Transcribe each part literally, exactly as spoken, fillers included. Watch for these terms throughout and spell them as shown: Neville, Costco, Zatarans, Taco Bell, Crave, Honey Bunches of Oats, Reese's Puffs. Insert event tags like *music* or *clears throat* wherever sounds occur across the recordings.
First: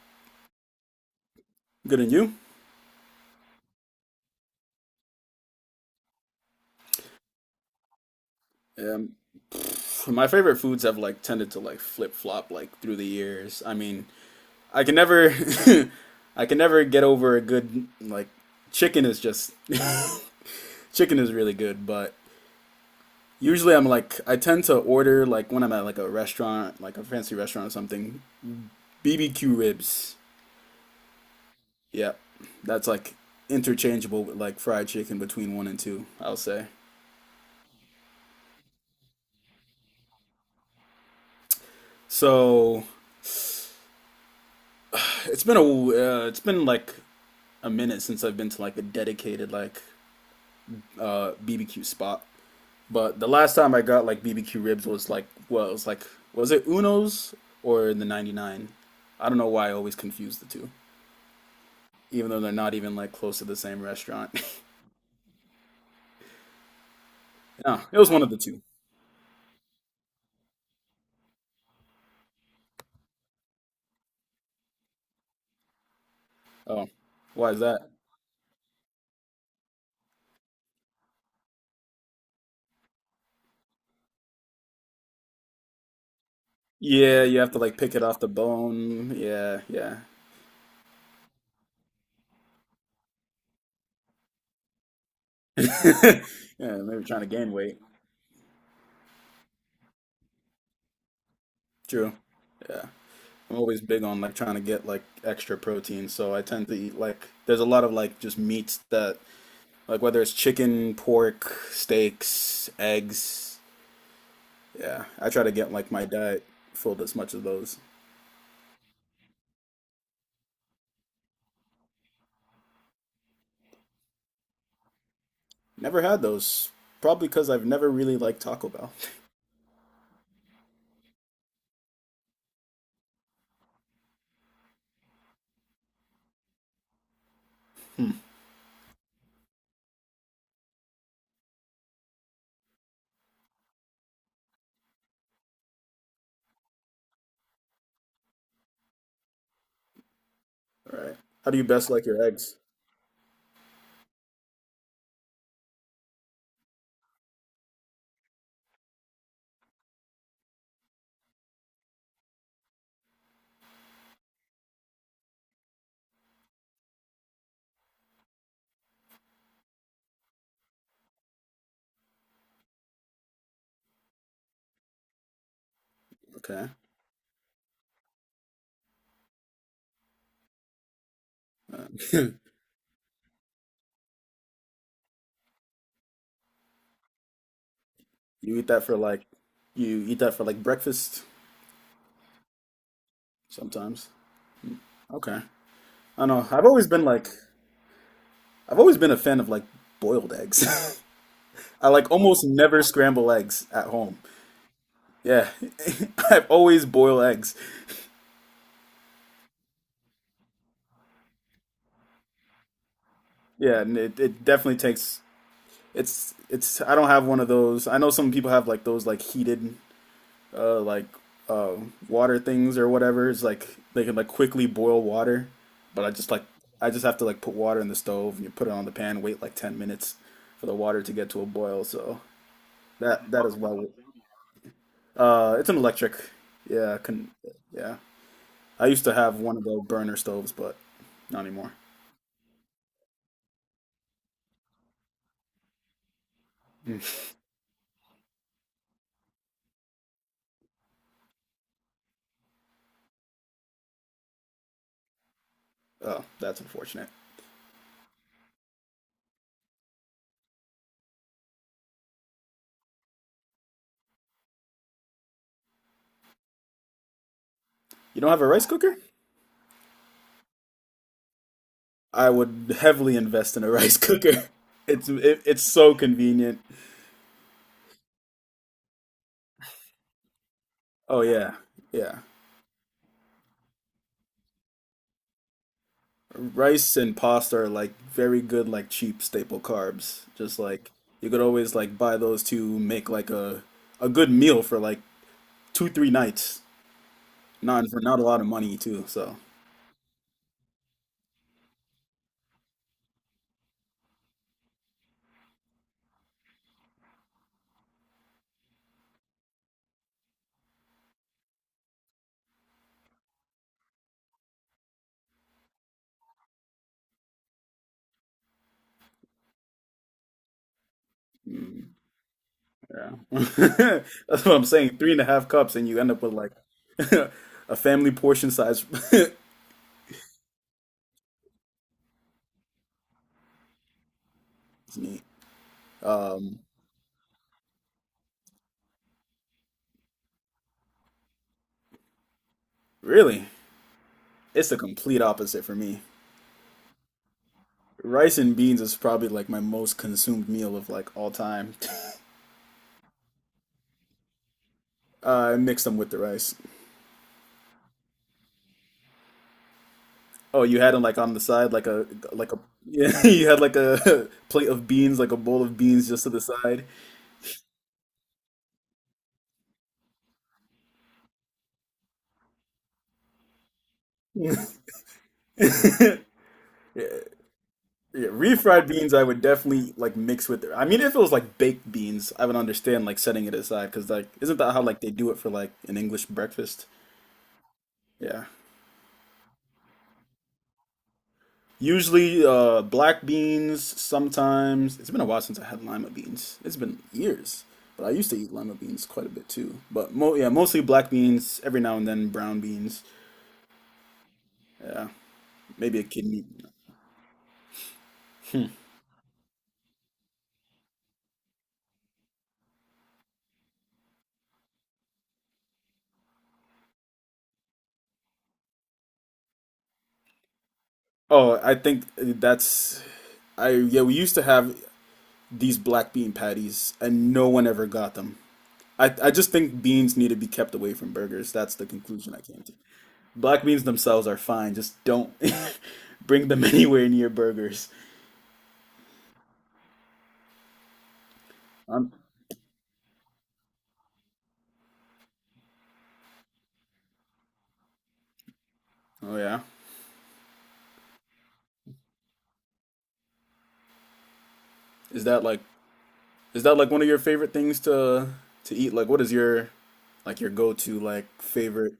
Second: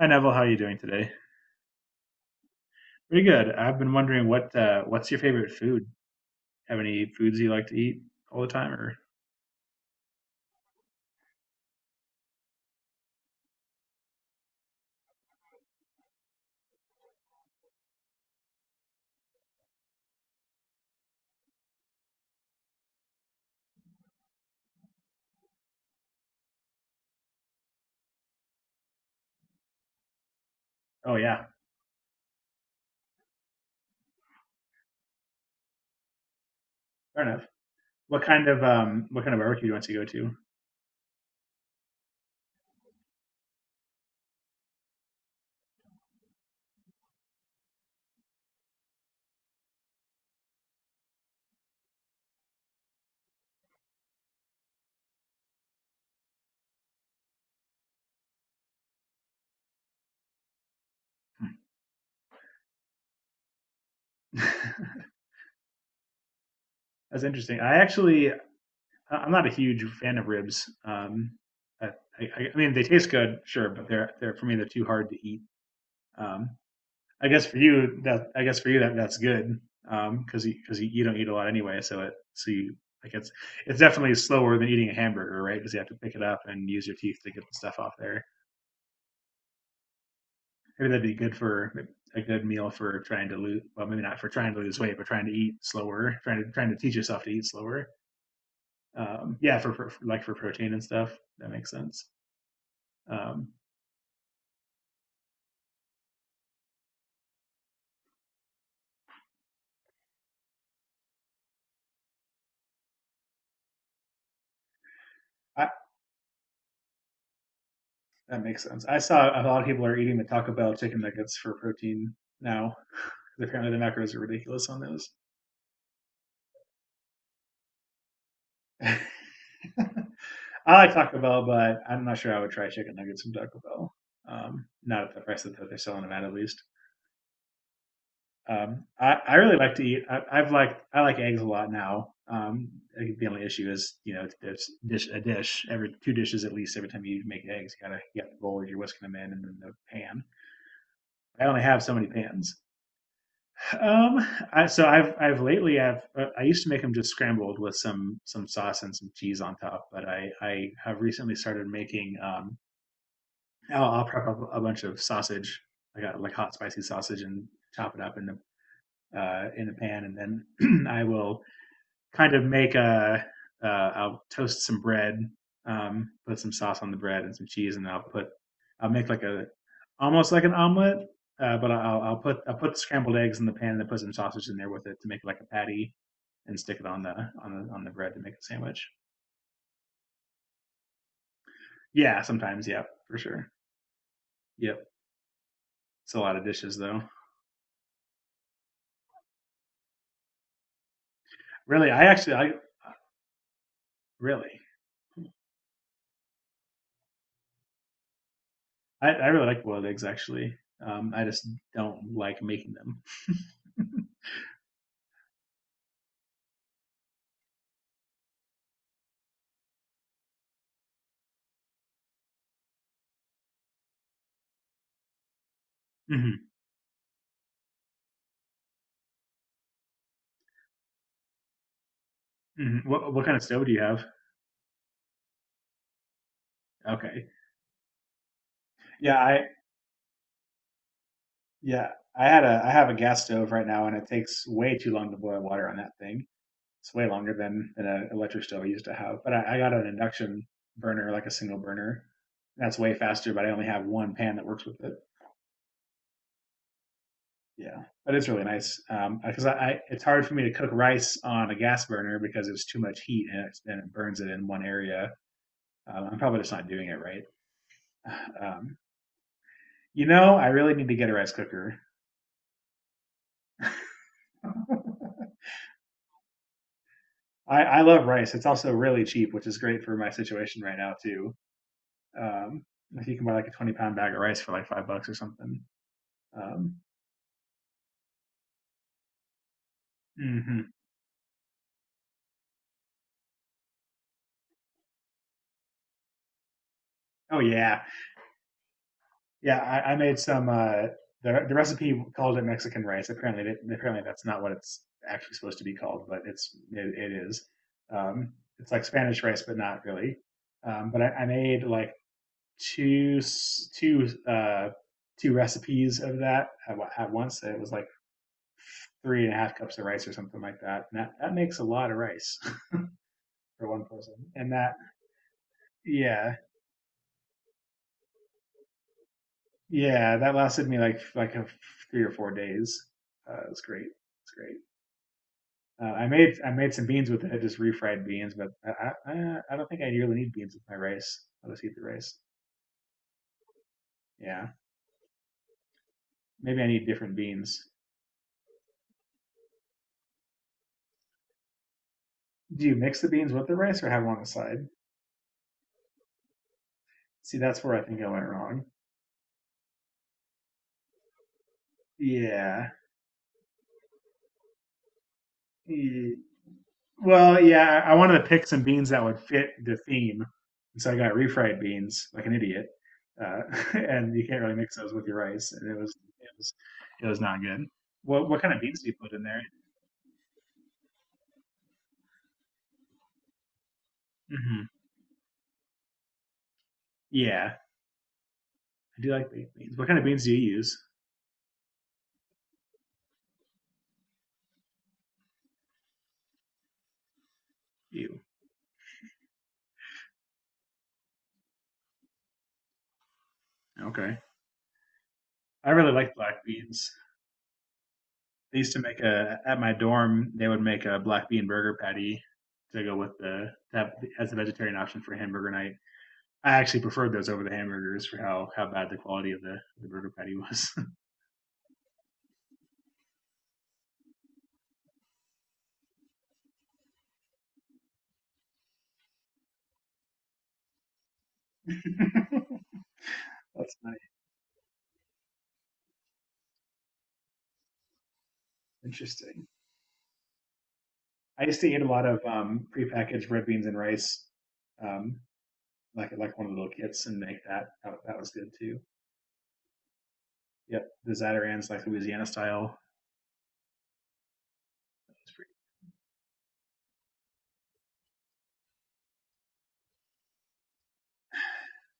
Hi Neville, how are you doing today? Good and you? Pretty good. I've been wondering what uh, what's your favorite food? Have any foods you like to eat all the time, or Um, pff, my favorite foods have like tended to like flip flop like through the years. I mean, I can never, *laughs* I can never get over a good like chicken is just *laughs* chicken is really good, but usually I'm like I tend to order like when I'm at like a restaurant, like a fancy restaurant or something, B B Q ribs. oh yeah, Yeah, that's like interchangeable with like fried chicken between one and two. I'll say. fair enough. What kind of um what kind of barbecue do you want to go to? So it's been a uh, it's been like a minute since I've been to like a dedicated like uh B B Q spot. But the last time I got like B B Q ribs was like well, it was like was it Uno's or the ninety-nine? I don't know why I always confuse the two, even though they're not even like close to the same restaurant. *laughs* That's interesting. *laughs* I No, it was one of actually, I- the two. I'm not a huge fan of ribs. Um, I, I, I mean, they taste good, sure, but they're they're for me they're too hard to eat. Um, Oh, I guess why for is that? you that I guess for you that that's good because you because you, you don't eat a lot anyway, so it so you like it's it's definitely slower than eating a hamburger, right? Because you have to pick it up and use your teeth Yeah, to you get have the to like stuff off pick it off there. the bone. Yeah, yeah. Maybe that'd be good for a good meal for trying to lose. Well, maybe not for trying to lose weight, but trying to eat slower, *laughs* trying to trying to Yeah, teach maybe trying yourself to to eat gain weight. slower. Um, yeah, for, for like for protein and stuff, that makes sense. True. Yeah. Um, I'm always big on like trying to get like extra protein, so I tend to eat like there's a lot of like just meats that like whether it's chicken, pork, steaks, eggs. Yeah, I try to I, get like my diet filled as much of those. that makes sense. I saw a lot of people are eating the Taco Bell chicken nuggets for protein now. Apparently, the macros are ridiculous on those. Never had those, probably because I've never really liked Taco Bell. *laughs* *laughs* I like Taco Bell, but I'm not sure I would try chicken nuggets from Taco Bell. Um, not at the price that they're selling them at, at least. Hmm. Um, I, I really like to eat. I, I've liked I like eggs a lot now. Um, the only issue is you know it's dish a dish every two dishes at least every time you make eggs. You gotta you got the bowl you're whisking them in and then the pan. All right. I How do only you have best so like many your eggs? pans. Um, I, so I've I've lately I've uh, I used to make them just scrambled with some some sauce and some cheese on top, but I I have recently started making um, I'll, I'll prep up a bunch of sausage. I got like hot spicy sausage and chop it up in the uh, in the pan, and then *clears throat* I will kind of make a. Uh, I'll toast some bread, um, put some Okay. sauce on the bread and some cheese, and I'll put. I'll make like a almost like an omelet, uh, but I'll, I'll put *clears throat* *laughs* I'll put scrambled eggs in the pan and then put some sausage in there with it to make like a patty, and stick it on the on the on the bread to make a You eat that sandwich. for like you eat that for like breakfast Yeah, sometimes, yeah, for sure. sometimes. Yep, Okay. it's a I don't lot of know. I've dishes always though. been like I've always been a fan of like boiled eggs. *laughs* I Really, I like actually almost I never scramble eggs at home. really Yeah, *laughs* I always boil eggs. I, I really like boiled eggs actually. Um, I just don't like making them. *laughs* Yeah, and it, it definitely takes it's it's I don't have one of those. I know some people have like those like heated uh like uh water things or whatever. It's like they can like quickly boil water, but I just like Hmm. I just have to like put water in the stove and you put it on the pan, wait like 10 minutes for the water to get to a boil. So Hmm. What what that kind of that is stove do you well have? uh it's an electric. Yeah, Okay. can yeah. I used to Yeah, have I one of those burner stoves, but not anymore. yeah I had a I have a gas stove right now, and it takes way too long to boil water on that thing. It's way Mm. longer than than an electric stove I used to have. But I, I got an induction burner, like a single burner. That's way faster, but I only have one pan that works with it. Oh, that's unfortunate. Yeah, but it's really nice because um, I, I it's hard for me to cook rice on a gas burner because it's too much heat and it, and it burns it in one area. Um, I'm probably just not doing it right. You don't have a rice Um, cooker? you know, I really need to get a rice cooker. I would heavily invest in a *laughs* rice cooker. It's it, it's so convenient. I, I love rice. It's also really cheap, which is great for my situation right now Oh too. yeah, yeah. Um, if you can buy like a twenty pound bag of rice for like five bucks or something. Um, Rice and pasta are like very good, like cheap staple carbs. Just hmm. like you could always like buy those to make like a a good meal for like two three nights. Oh yeah, Not for not a lot of money too. So yeah, I, I made some. Uh, the the recipe called it Mexican rice. Apparently, it, apparently that's not what it's actually supposed to be called, but it's it, it is. Um, it's like Spanish rice, but not really. Um, but I, I made like two two uh, two recipes of that at, at once. It was like three and a half cups of rice or something like that. And that that makes a lot mm, of rice yeah, *laughs* for one *laughs* person. that's And what I'm that saying. Three and a half cups, and you end up with yeah like *laughs* a family portion size. *laughs* yeah that lasted me like like a, three or four days. Uh, it was great. It's great. It's neat. Uh, I made I Um, made some beans with it, just refried beans, but I I, I don't think I really need beans with my rice. I'll just eat the rice. Really? Yeah, It's the complete opposite for me. maybe I need different beans. Rice and beans is probably like my most consumed meal of like all time. *laughs* Do you mix the beans with the rice or have them on the side? Uh, I mix them with the rice. See, that's where I think I went wrong. Oh, you had them like on the side, like a like a Yeah. *laughs* yeah. You had like a *laughs* plate of beans, like a bowl of beans, E- just to the side. Well, yeah, I wanted to pick some beans that would fit the theme, and so I got refried beans like an idiot. Uh, *laughs* and you can't really mix those with your rice, and it was it *laughs* was it was not good. What Yeah, what kind of beans do refried you put beans, in I there? would definitely like mix with. I mean, if it was like baked beans, I would understand like setting it aside because like isn't Hmm. that how like they do it for like an English breakfast? Yeah. Yeah. I do like baked beans. What kind of beans do you use? Usually uh, black beans. Sometimes it's been a while since I had lima beans. It's been years, but I Ew. used to eat lima beans quite a bit too. But mo yeah, mostly black beans. Every now and then brown beans. Okay. I really Maybe a like black kidney. beans. They used to make a at my dorm. They would make a black bean burger patty to go with the that as a vegetarian option for hamburger night. I actually preferred those over the hamburgers for how how bad the quality of the, the burger patty was. Oh, I think that's I yeah. We used to have these black bean patties, and no one ever got them. I I just think beans need to be kept away from burgers. That's the conclusion I came to. *laughs* Black That's beans nice. themselves are fine. Just don't *laughs* bring them anywhere near burgers. Interesting. I used to eat a lot Um, of um, prepackaged red beans and rice, um, like like one of the little kits, and make that. That, that was good too. oh yeah. Yep, the Zatarans, like Louisiana style, Is that it's like is that like one of your favorite things to to eat? Like what is your like your go-to like favorite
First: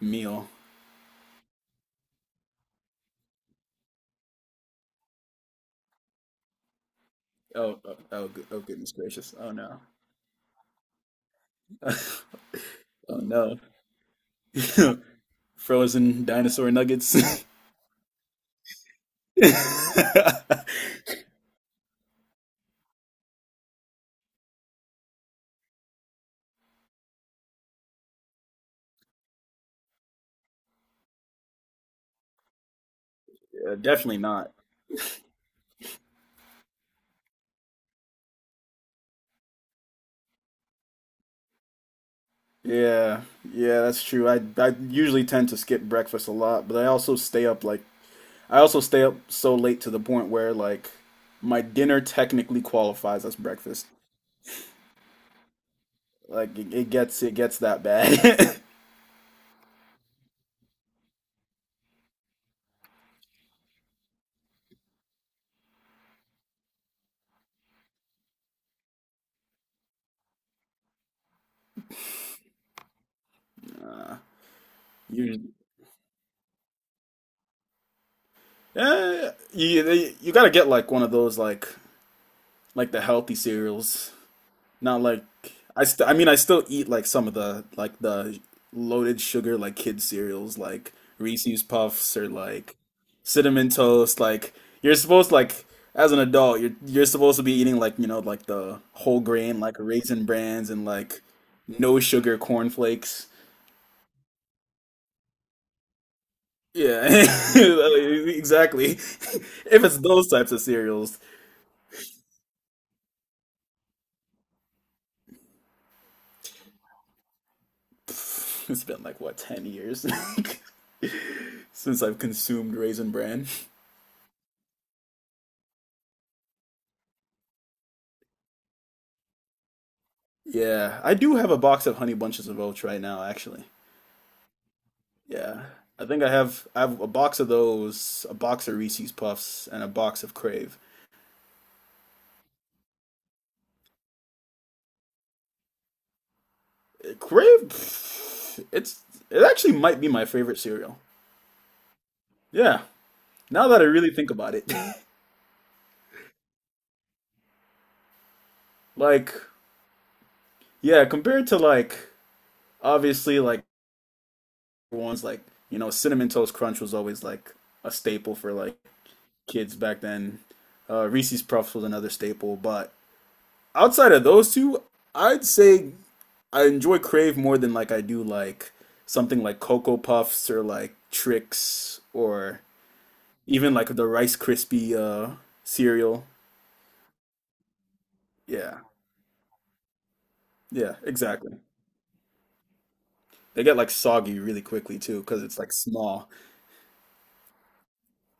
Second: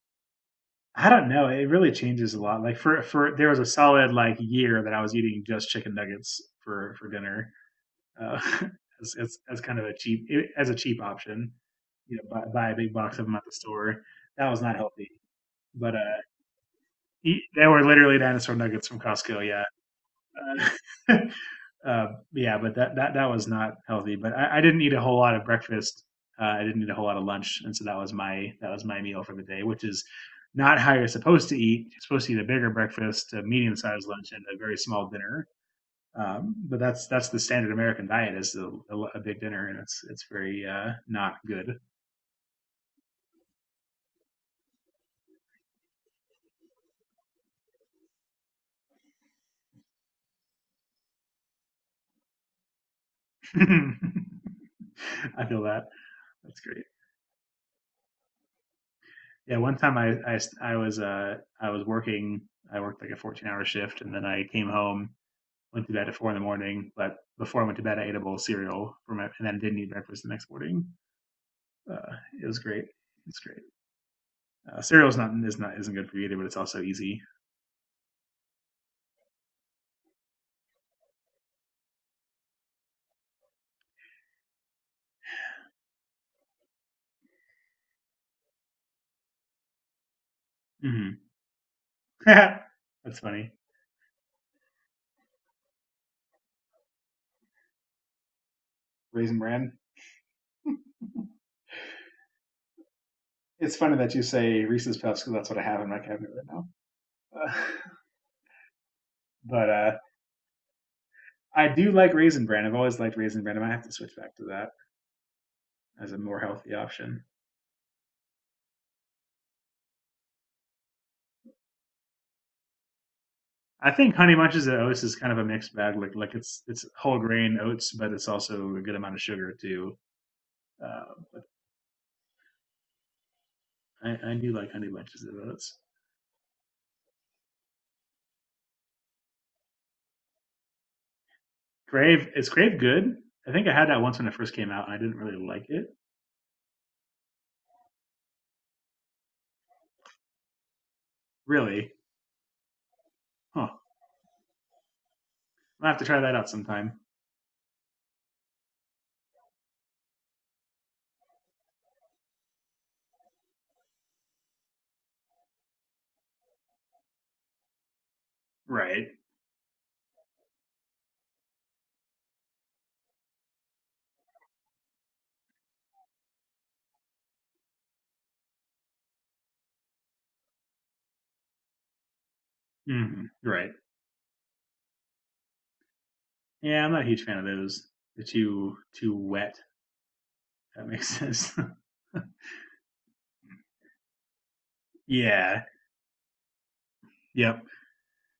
meal? I don't know. It really changes a lot. Like for for there was a solid like year that I was eating just chicken nuggets for for dinner Oh, oh, oh, uh, good- oh goodness *laughs* as, gracious. as Oh as kind no. of a cheap eh, as a cheap option. You know, buy, buy a big Oh box of them at the no. store. That was not *laughs* healthy, but uh, Frozen dinosaur eat, nuggets. *laughs* they were literally dinosaur nuggets from Costco. Yeah, *laughs* uh, yeah, but that, that that was not healthy. But I, I didn't eat a whole lot of breakfast. Uh, I didn't eat a whole lot of lunch, and so that was my that was my meal for the day, which is not how you're supposed to eat. You're supposed to eat a bigger breakfast, a Yeah, medium sized definitely lunch, and not. a very small dinner. Um, but that's that's the standard American diet is a, a, a big dinner, and it's it's very uh, not good. Yeah, yeah, that's true. I I usually tend to skip breakfast a lot, but I also stay up like I also stay up so late to the point where like my dinner technically qualifies as breakfast. *laughs* I feel that. Like That's it, great. it gets it gets that bad. *laughs* Yeah, one time I I, I was uh, I was working. I worked like a fourteen hour shift, and then I came home went to bed at four in the morning, but before I went to bed, I ate a bowl of cereal for my, and then didn't eat breakfast the next morning. Uh, it was great. It's great. Uh, cereal is not You, is not isn't good for you either, but it's also easy. yeah, you they, you gotta get like one of those like like the healthy cereals. Not like I st I mean I still eat like some of the like the loaded sugar like kid cereals like Hmm. Reese's Puffs *laughs* or like That's funny. cinnamon toast. Like you're supposed like as an adult you're you're supposed to be eating like you know like the whole Raisin grain like bran. Raisin Brans and like no sugar cornflakes. It's funny that you say Reese's Puffs because that's what I have in my cabinet right now. Yeah, *laughs* Uh, exactly. *laughs* but If uh, it's those types of cereals, I do like raisin bran. I've always liked raisin bran. I might have to switch back to that as a more healthy option. pff, it's been like what, 10 years *laughs* since I've consumed Raisin Bran. I think Honey Bunches of Oats is kind of a mixed bag. Like like it's it's whole grain oats, but it's also a good amount of sugar too. Yeah, Uh, I do but have a box of Honey Bunches of Oats right now, actually. I, I do like Honey Bunches of Yeah, Oats. I think I have I have a box of those, a box of Reese's Puffs, and a box of Crave. Grave is Grave good? I think I had that once when it first came out, and I didn't really like it. Uh, Crave, pff, it's it actually might be my favorite cereal. Really? Yeah, now Huh. that I really think about it, I'll have to try that out sometime. *laughs* like yeah, compared to like obviously like ones like you know cinnamon toast crunch was always like a staple for like Right. kids back then. Uh, Reese's Puffs was another staple, but outside of those two, I'd say I enjoy Crave more than like I do like something like Cocoa Puffs or like Trix or Hmm. Right. even like the Rice Krispie uh, cereal. Yeah, I'm not a huge fan of those. They're too Yeah, too wet. That yeah, makes exactly. sense. They get like soggy really quickly *laughs* too because it's Yeah. like small. Yep.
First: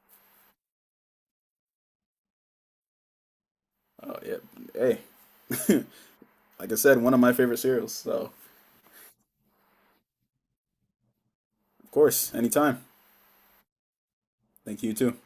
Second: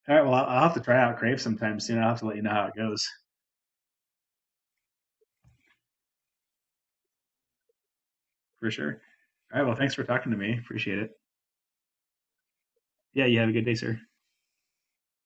All right. Well, I'll I'll have to try out Crave sometime soon. I'll have to let you know how it goes Uh, yeah, hey, *laughs* like I said, one of my favorite cereals. So for sure. All right. Well, thanks for talking to me. Appreciate it. of course, anytime. Yeah. You have a good day, sir. Thank you too.